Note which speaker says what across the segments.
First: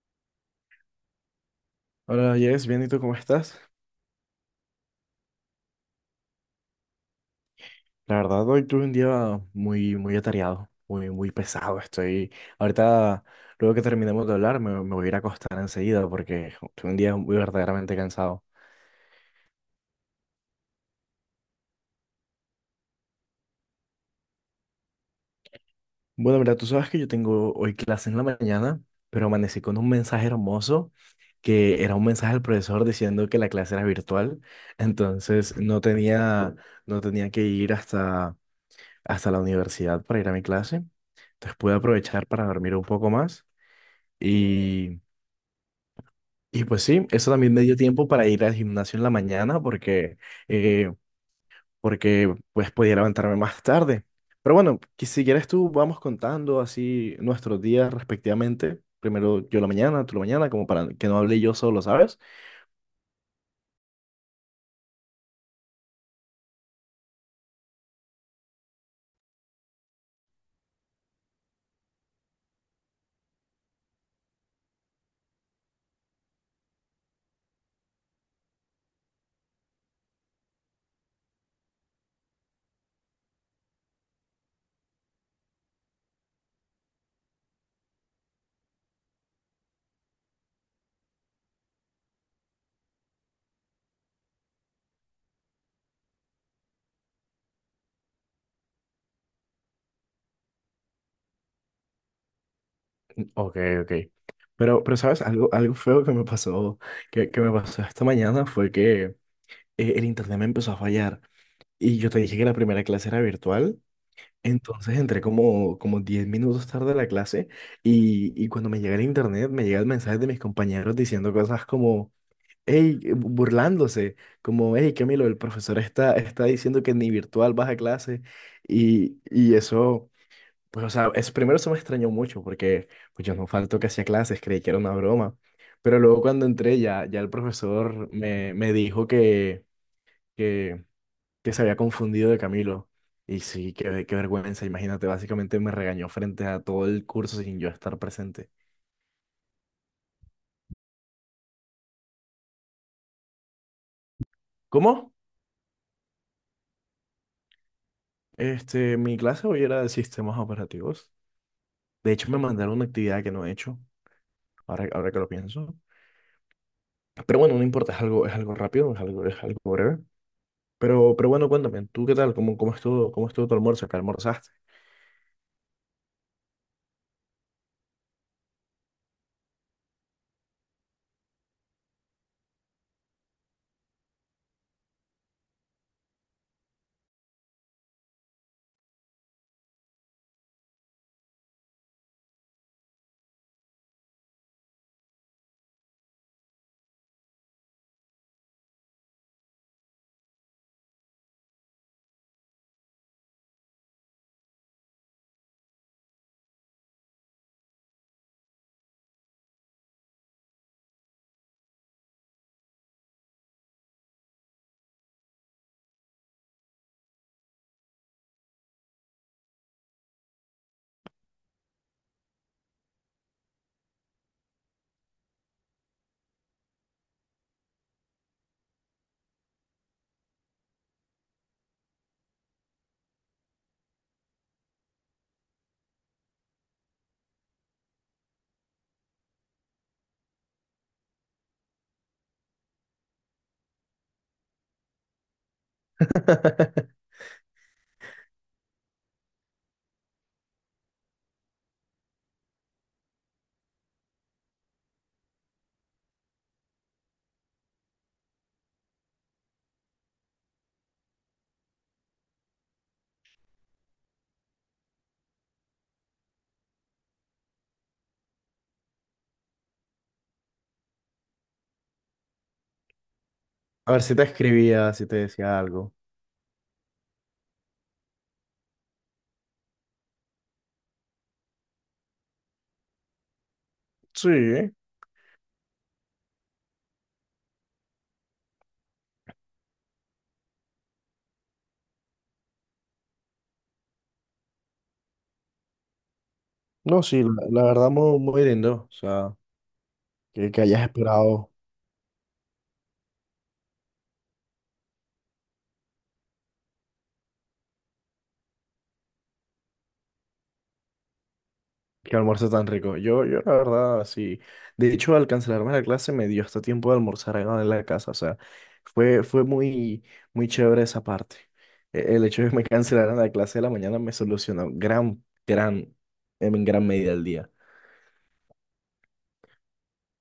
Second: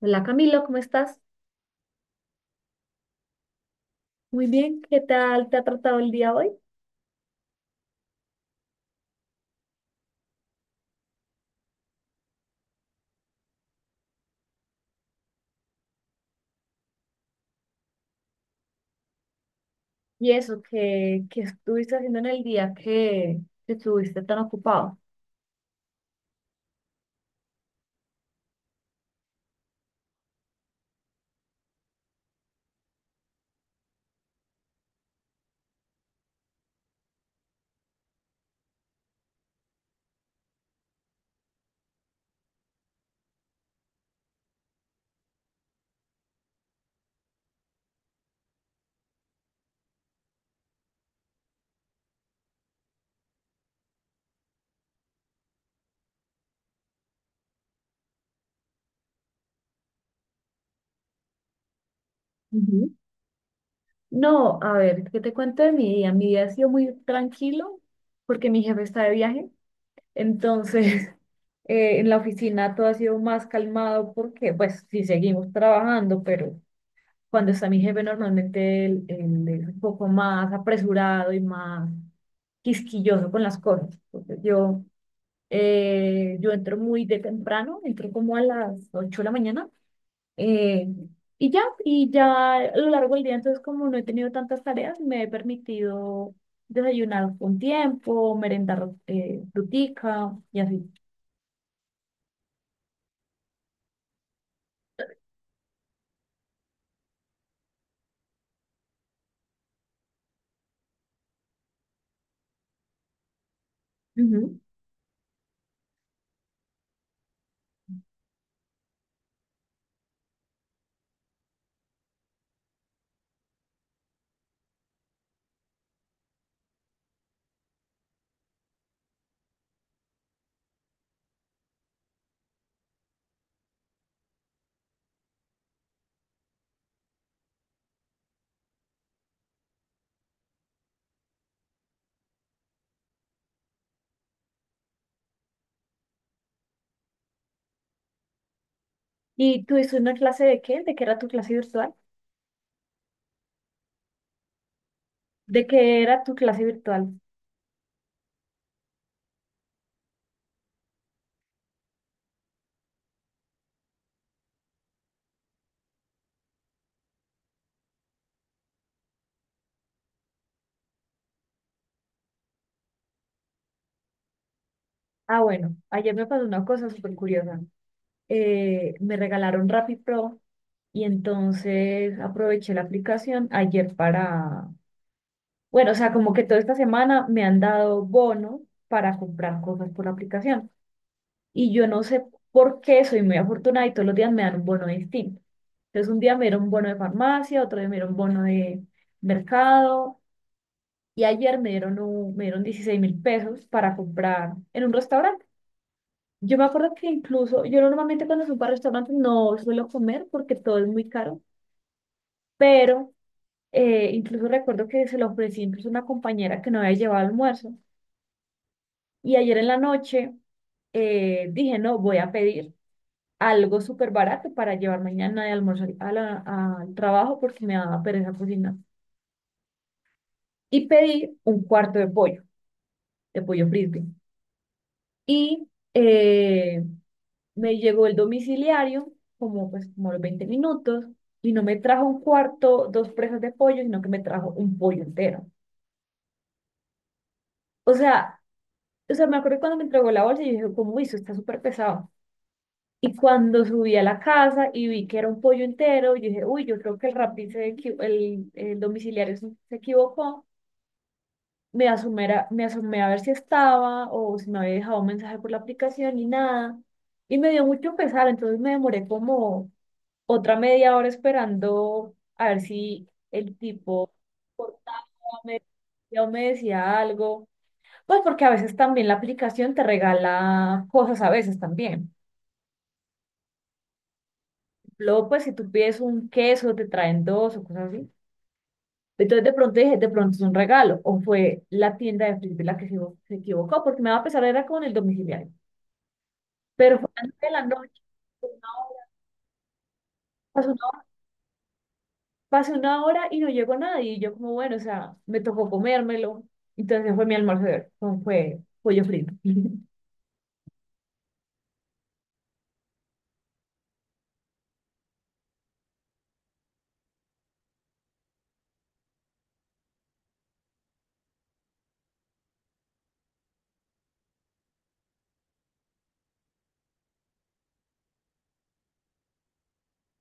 Speaker 1: Hola Camilo, ¿cómo estás?
Speaker 2: Hola, Jess, bien, ¿y tú cómo estás?
Speaker 1: Muy bien, ¿qué tal te ha tratado el día hoy?
Speaker 2: La verdad, hoy tuve un día muy, muy atareado, muy, muy pesado. Estoy, ahorita, luego que terminemos de hablar, me voy a ir a acostar enseguida porque tuve un día muy verdaderamente cansado.
Speaker 1: Y eso, ¿qué estuviste haciendo en el día que estuviste tan ocupado?
Speaker 2: Bueno, mira, tú sabes que yo tengo hoy clase en la mañana, pero amanecí con un mensaje hermoso que era un mensaje del profesor diciendo que la clase era virtual, entonces no tenía que ir hasta la universidad para ir a mi clase. Entonces pude aprovechar para dormir un poco más. Y, y pues sí, eso también me dio tiempo para ir al gimnasio en la mañana eh, porque pues podía levantarme más tarde. Pero bueno, que si quieres tú vamos contando así nuestros días respectivamente. Primero yo la mañana, tú la mañana, como para que no hable yo solo, ¿sabes?
Speaker 1: Ujú. No, a ver, ¿qué te cuento de mi día? Mi día ha sido muy tranquilo porque mi jefe está de viaje, entonces en la oficina todo ha sido más calmado porque pues sí seguimos trabajando, pero cuando está mi jefe normalmente él es un poco más apresurado y más quisquilloso con las cosas. Entonces yo. Yo entro muy de temprano, entro como a las 8 de la mañana. eh, y ya a lo largo del día, entonces como no he tenido tantas tareas, me he permitido desayunar con tiempo, merendar frutica y así.
Speaker 2: Ok, ok. Pero ¿sabes? Algo feo que me pasó, que me pasó esta mañana fue que el internet me empezó a fallar. Y yo te dije que la primera clase era virtual.
Speaker 1: Ujú.
Speaker 2: Entonces entré como 10 minutos tarde a la clase, y cuando me llega el internet me llega el mensaje de mis compañeros diciendo cosas como, "Hey", burlándose, como, "Hey, Camilo, el profesor está diciendo que ni virtual vas a clase". Y eso, pues o sea, es, primero eso me extrañó mucho porque pues yo no falto que hacía clases, creí que era una broma, pero luego cuando entré ya el profesor me dijo que que se había confundido de Camilo. Y sí, qué vergüenza, imagínate, básicamente me regañó frente a todo el curso sin yo estar presente.
Speaker 1: ¿Y tú hiciste una clase de qué? ¿De qué era tu clase virtual?
Speaker 2: ¿Cómo?
Speaker 1: ¿De qué era tu clase virtual?
Speaker 2: Mi clase hoy era de sistemas operativos. De hecho, me mandaron una actividad que no he hecho, ahora que lo pienso. Pero bueno, no importa, es algo rápido, es algo breve. Pero bueno, cuéntame, ¿tú qué tal? ¿Cómo estuvo tu almuerzo? ¿Qué almorzaste?
Speaker 1: Ah, bueno, ayer me pasó una cosa súper curiosa. Me regalaron Rappi Pro y entonces aproveché la aplicación ayer para. Bueno, o sea, como que toda esta semana me han dado bono para comprar cosas por la aplicación. Y yo no sé por qué soy muy afortunada y todos los días me dan un bono distinto. Entonces, un día me dieron un bono de farmacia, otro día me dieron un bono de mercado. Y ayer me dieron, me dieron 16.000 pesos para comprar en un restaurante. Yo me acuerdo que incluso, yo normalmente cuando subo a restaurantes no suelo comer porque todo es muy caro, pero incluso recuerdo que se lo ofrecí incluso a una compañera que no había llevado almuerzo. Y ayer en la noche dije, no, voy a pedir algo súper barato para llevar mañana de almorzar a al trabajo porque me daba pereza cocinar. Y pedí un cuarto de pollo frisbee. Y eh, me llegó el domiciliario como, pues, como a los 20 minutos, y no me trajo un cuarto, dos presas de pollo, sino que me trajo un pollo entero. O sea, o sea, me acuerdo cuando me entregó la bolsa y yo dije, cómo hizo, está súper pesado. Y cuando subí a la casa y vi que era un pollo entero, yo dije, uy, yo creo que el Rappi, el domiciliario se equivocó. Me asomé a ver si estaba o si me había dejado un mensaje por la aplicación y nada. Y me dio mucho pesar, entonces me demoré como otra media hora esperando a ver si el
Speaker 2: A ver
Speaker 1: tipo
Speaker 2: si te escribía,
Speaker 1: cortaba,
Speaker 2: si te decía
Speaker 1: me,
Speaker 2: algo.
Speaker 1: o me decía algo. Pues porque a veces también la aplicación te regala cosas, a veces también.
Speaker 2: Sí,
Speaker 1: Luego, pues, si tú pides un queso, te traen dos o cosas así. Entonces, de pronto dije, de pronto es un regalo. O fue la tienda de Felipe la que se equivocó, porque me va a pesar, era con el domiciliario. Pero
Speaker 2: no,
Speaker 1: fue
Speaker 2: sí, la,
Speaker 1: antes de la
Speaker 2: la verdad
Speaker 1: noche,
Speaker 2: muy, muy
Speaker 1: una
Speaker 2: lindo. O
Speaker 1: hora,
Speaker 2: sea, que
Speaker 1: pasó una
Speaker 2: hayas
Speaker 1: hora,
Speaker 2: esperado.
Speaker 1: pasó una hora y no llegó nadie. Y yo como, bueno, o sea, me tocó comérmelo. Entonces fue mi almuerzo de hoy, fue pollo frito.
Speaker 2: Qué almuerzo tan rico. Yo la verdad, sí. De hecho, al cancelarme la clase me dio hasta tiempo de almorzar acá en la casa. O sea, fue muy, muy chévere esa parte. El hecho de que me cancelaran la clase de la mañana me solucionó en gran medida el día.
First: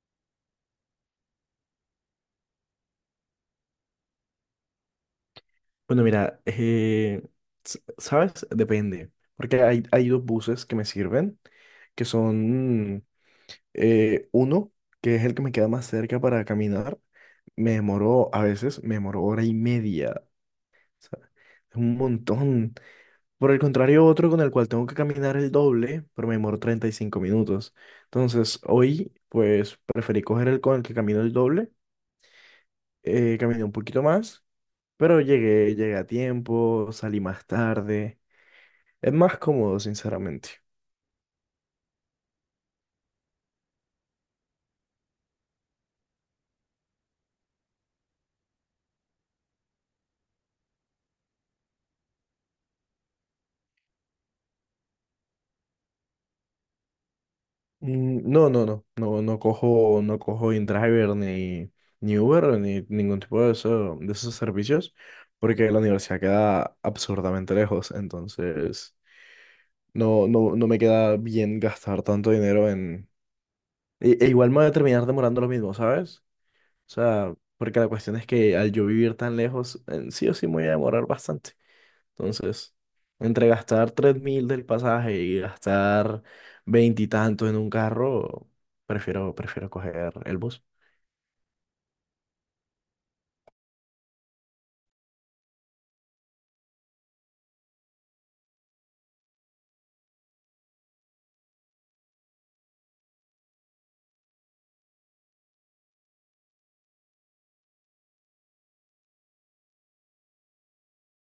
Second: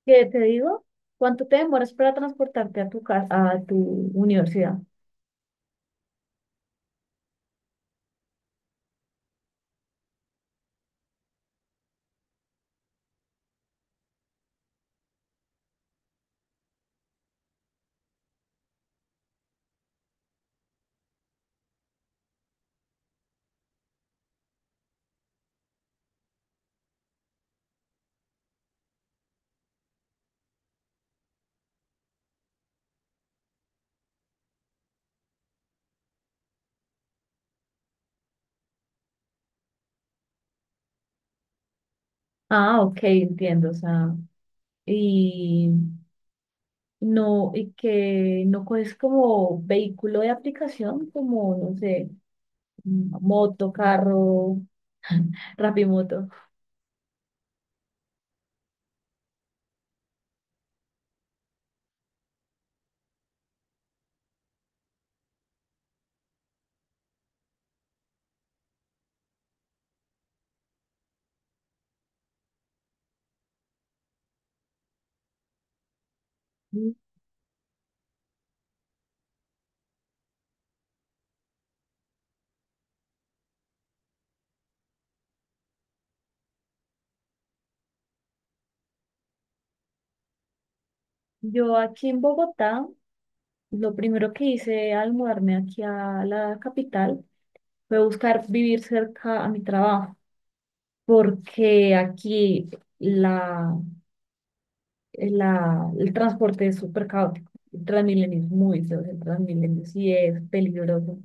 Speaker 1: ¿Qué te digo? ¿Cuánto te demoras para transportarte a tu casa, a tu universidad?
Speaker 2: Bueno, mira, ¿sabes? Depende. Porque hay dos buses que me sirven, que son uno, que es el que me queda más cerca para caminar. A veces me demoró hora y media. Sea, es un montón. Por el contrario, otro con el cual tengo que caminar el doble, pero me demoro 35 minutos. Entonces, hoy, pues, preferí coger el con el que camino el doble. Caminé un poquito más, pero llegué a tiempo, salí más tarde. Es más cómodo, sinceramente.
Speaker 1: Ah, ok, entiendo, o sea. Y. No, y que no es como vehículo de aplicación, como, no sé, moto, carro, Rapimoto.
Speaker 2: Mm, no, no, no, no, no cojo InDriver ni Uber ni ningún tipo de esos servicios, porque la universidad queda absurdamente lejos. Entonces, no, no, no me queda bien gastar tanto dinero en... E igual me voy a terminar demorando lo mismo, ¿sabes? O sea, porque la cuestión es que al yo vivir tan lejos, sí o sí me voy a demorar bastante. Entonces, entre gastar 3.000 del pasaje y gastar veintitantos en un carro, prefiero coger el bus.
Speaker 1: Yo aquí en Bogotá, lo primero que hice al mudarme aquí a la capital fue buscar vivir cerca a mi trabajo, porque aquí la, el transporte es súper caótico. El Transmilenio es muy feo, el Transmilenio sí es peligroso.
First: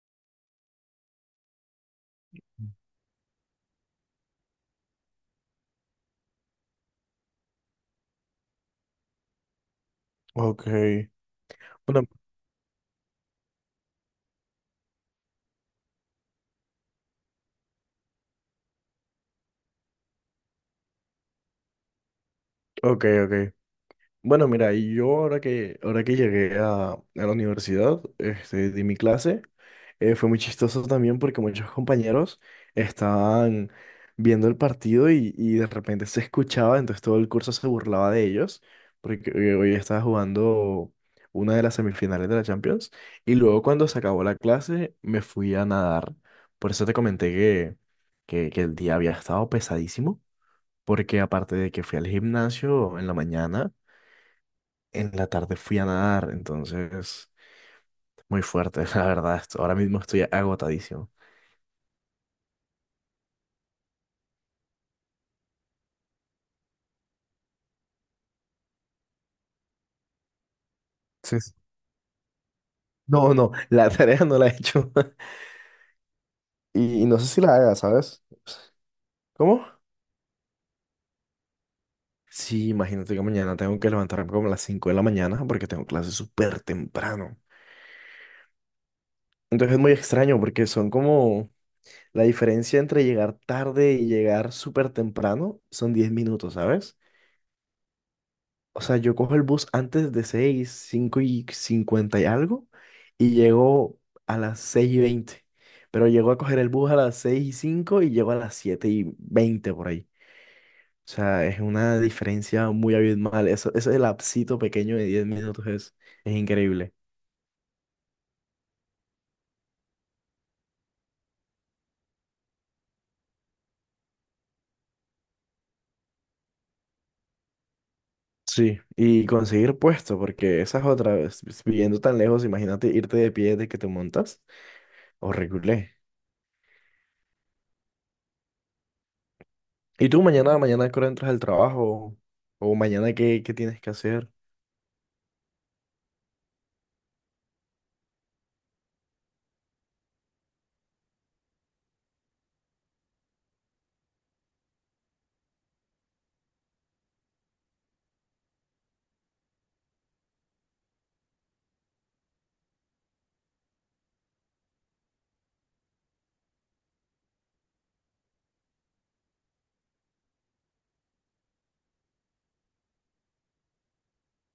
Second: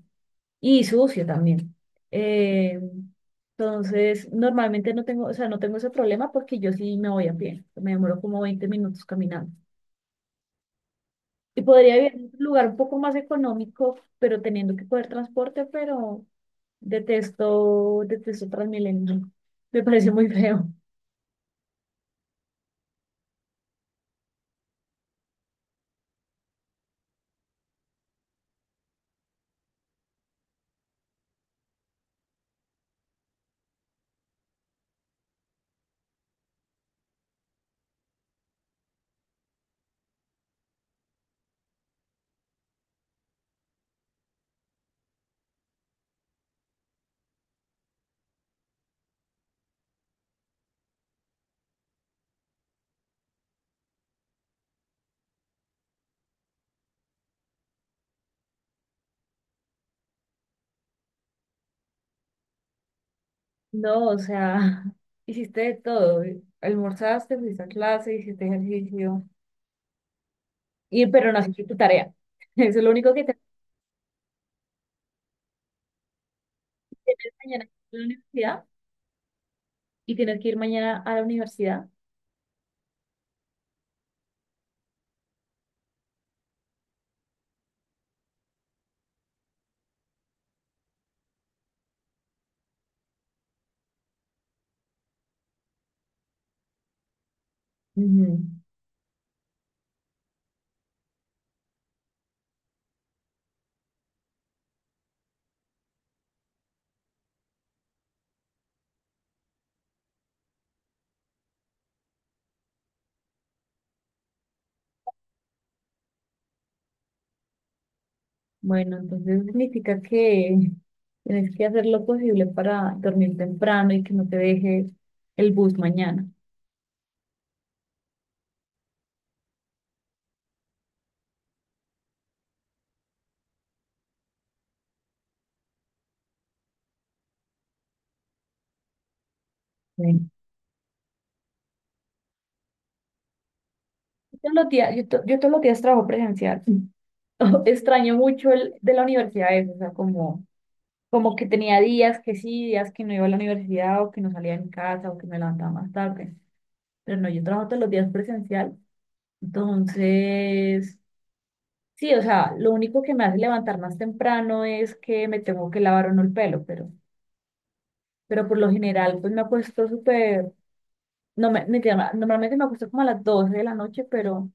Speaker 1: Y sucio también. Eh, entonces, normalmente no tengo, o sea, no tengo ese problema porque yo sí me voy a pie. Me demoro como 20 minutos caminando.
Speaker 2: Ok.
Speaker 1: Y podría
Speaker 2: Bueno,
Speaker 1: vivir en un lugar un poco más económico, pero teniendo que coger transporte, pero detesto, detesto Transmilenio. Me parece muy feo.
Speaker 2: ok, ok. Bueno, mira, y yo ahora que llegué a la universidad, de mi clase, fue muy chistoso también porque muchos compañeros estaban viendo el partido y de repente se escuchaba, entonces todo el curso se burlaba de ellos, porque hoy estaba jugando una de las semifinales de la Champions, y luego cuando se acabó la clase me fui a nadar, por eso te comenté que el día había estado pesadísimo, porque aparte de que fui al gimnasio en la mañana, en la tarde fui a nadar, entonces muy fuerte, la verdad. Ahora mismo estoy agotadísimo.
Speaker 1: No, o sea, hiciste de todo. Almorzaste, fuiste a clase, hiciste ejercicio. Y, pero
Speaker 2: Sí,
Speaker 1: no
Speaker 2: sí.
Speaker 1: hiciste tu tarea. Eso es lo único que te
Speaker 2: No,
Speaker 1: hace
Speaker 2: no, la tarea no la he hecho. Y no sé si la
Speaker 1: mañana en
Speaker 2: haga,
Speaker 1: la
Speaker 2: ¿sabes?
Speaker 1: universidad
Speaker 2: ¿Cómo?
Speaker 1: y tienes que ir mañana a la universidad.
Speaker 2: Sí, imagínate que mañana tengo que levantarme como a las 5 de la mañana porque tengo clases súper temprano. Entonces es muy extraño porque son como la diferencia entre llegar tarde y llegar súper temprano son 10 minutos, ¿sabes?
Speaker 1: Ujú.
Speaker 2: O sea, yo cojo el bus antes de 6 5 y 50 y algo, y llego a las 6:20. Pero llego a coger el bus a las 6:05 y llego a las 7:20 por ahí. O sea, es una diferencia muy abismal. Eso, ese lapsito pequeño de 10 minutos es increíble.
Speaker 1: Bueno, entonces significa que tienes que hacer lo posible para dormir temprano y que no te deje el bus mañana.
Speaker 2: Sí, y conseguir puesto, porque esa es otra vez, viviendo tan lejos, imagínate irte de pie desde que te montas, horrible. ¿Y tú
Speaker 1: Sí.
Speaker 2: mañana a qué hora entras al trabajo? ¿O mañana qué tienes que hacer?
Speaker 1: Yo todos los días trabajo presencial. Extraño mucho el de la universidad eso, o sea, como, como que tenía días que sí, días que no iba a la universidad o que no salía en casa o que me levantaba más tarde. Pero no, yo trabajo todos los días presencial. Entonces, sí, o sea, lo único que me hace levantar más temprano es que me tengo que lavar o no el pelo, pero por lo general, pues me acuesto súper, no me, mentira, normalmente me acuesto como a las 12 de la noche, pero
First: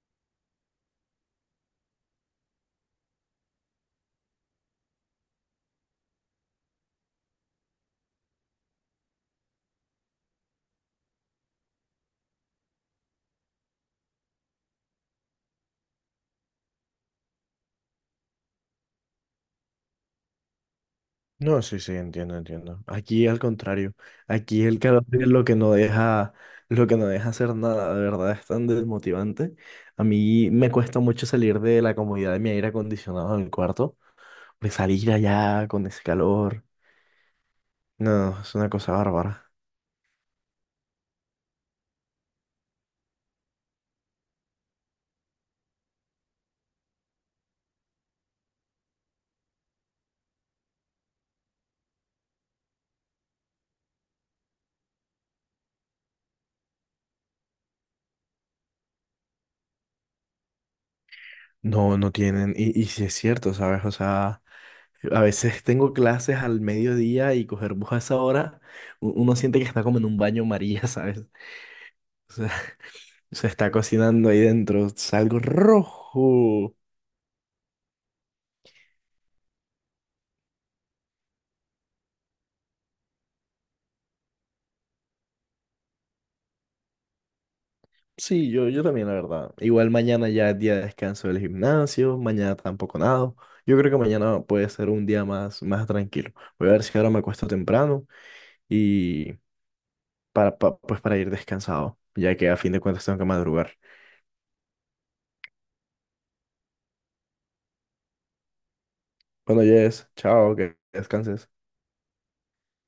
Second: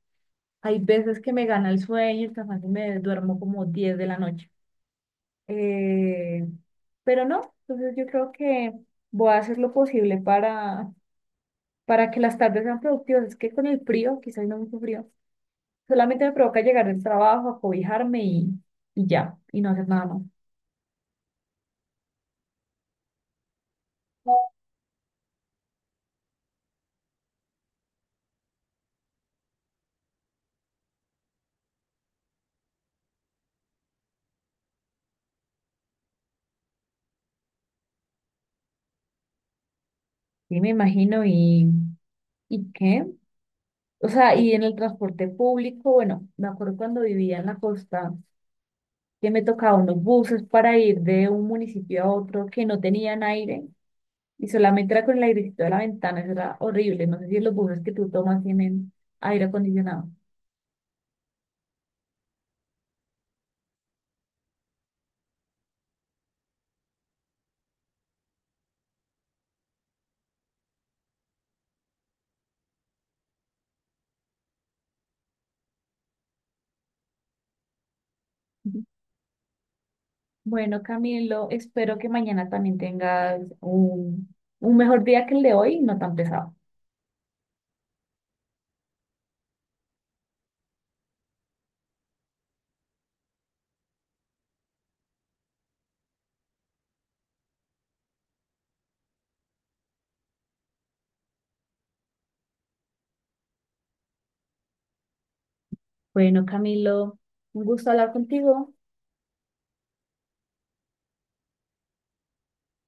Speaker 1: hay veces que me gana el sueño, y el cansancio y me duermo como 10 de la noche. Eh, pero no, entonces yo creo que voy a hacer lo posible para, que las tardes sean productivas. Es que con el frío, quizás no mucho frío, solamente me provoca llegar del trabajo, acobijarme y ya, y no hacer nada más.
Speaker 2: No, sí, sí, entiendo, entiendo. Aquí al contrario. Aquí el carácter es lo que no deja, hacer nada, de verdad es tan desmotivante. A mí me cuesta mucho salir de la comodidad de mi aire acondicionado en el cuarto, pues salir allá con ese calor. No, es una cosa bárbara.
Speaker 1: Sí, me imagino, ¿y qué? O sea, y en el transporte público, bueno, me acuerdo cuando vivía en la costa, que me tocaba unos buses para ir de un municipio a otro que no tenían aire y solamente era con el airecito de la ventana, eso era horrible. No sé si los buses que tú tomas tienen aire acondicionado.
Speaker 2: No, no tienen, y sí es cierto, ¿sabes? O sea, a veces tengo clases al mediodía y coger bus a esa hora, uno siente que está como en un baño María, ¿sabes? Se está cocinando ahí dentro, salgo rojo.
Speaker 1: Ujú. Bueno, Camilo, espero que mañana también tengas un mejor día que el de hoy, no tan pesado.
Speaker 2: Sí, yo también, la verdad. Igual mañana ya es día de descanso del gimnasio, mañana tampoco nado. Yo creo que mañana puede ser un día más, más tranquilo. Voy a ver si ahora me acuesto temprano y pues para ir descansado, ya que a fin de cuentas tengo que madrugar.
Speaker 1: Bueno, Camilo, un gusto hablar contigo.
Speaker 2: Bueno, Jess, chao, que descanses.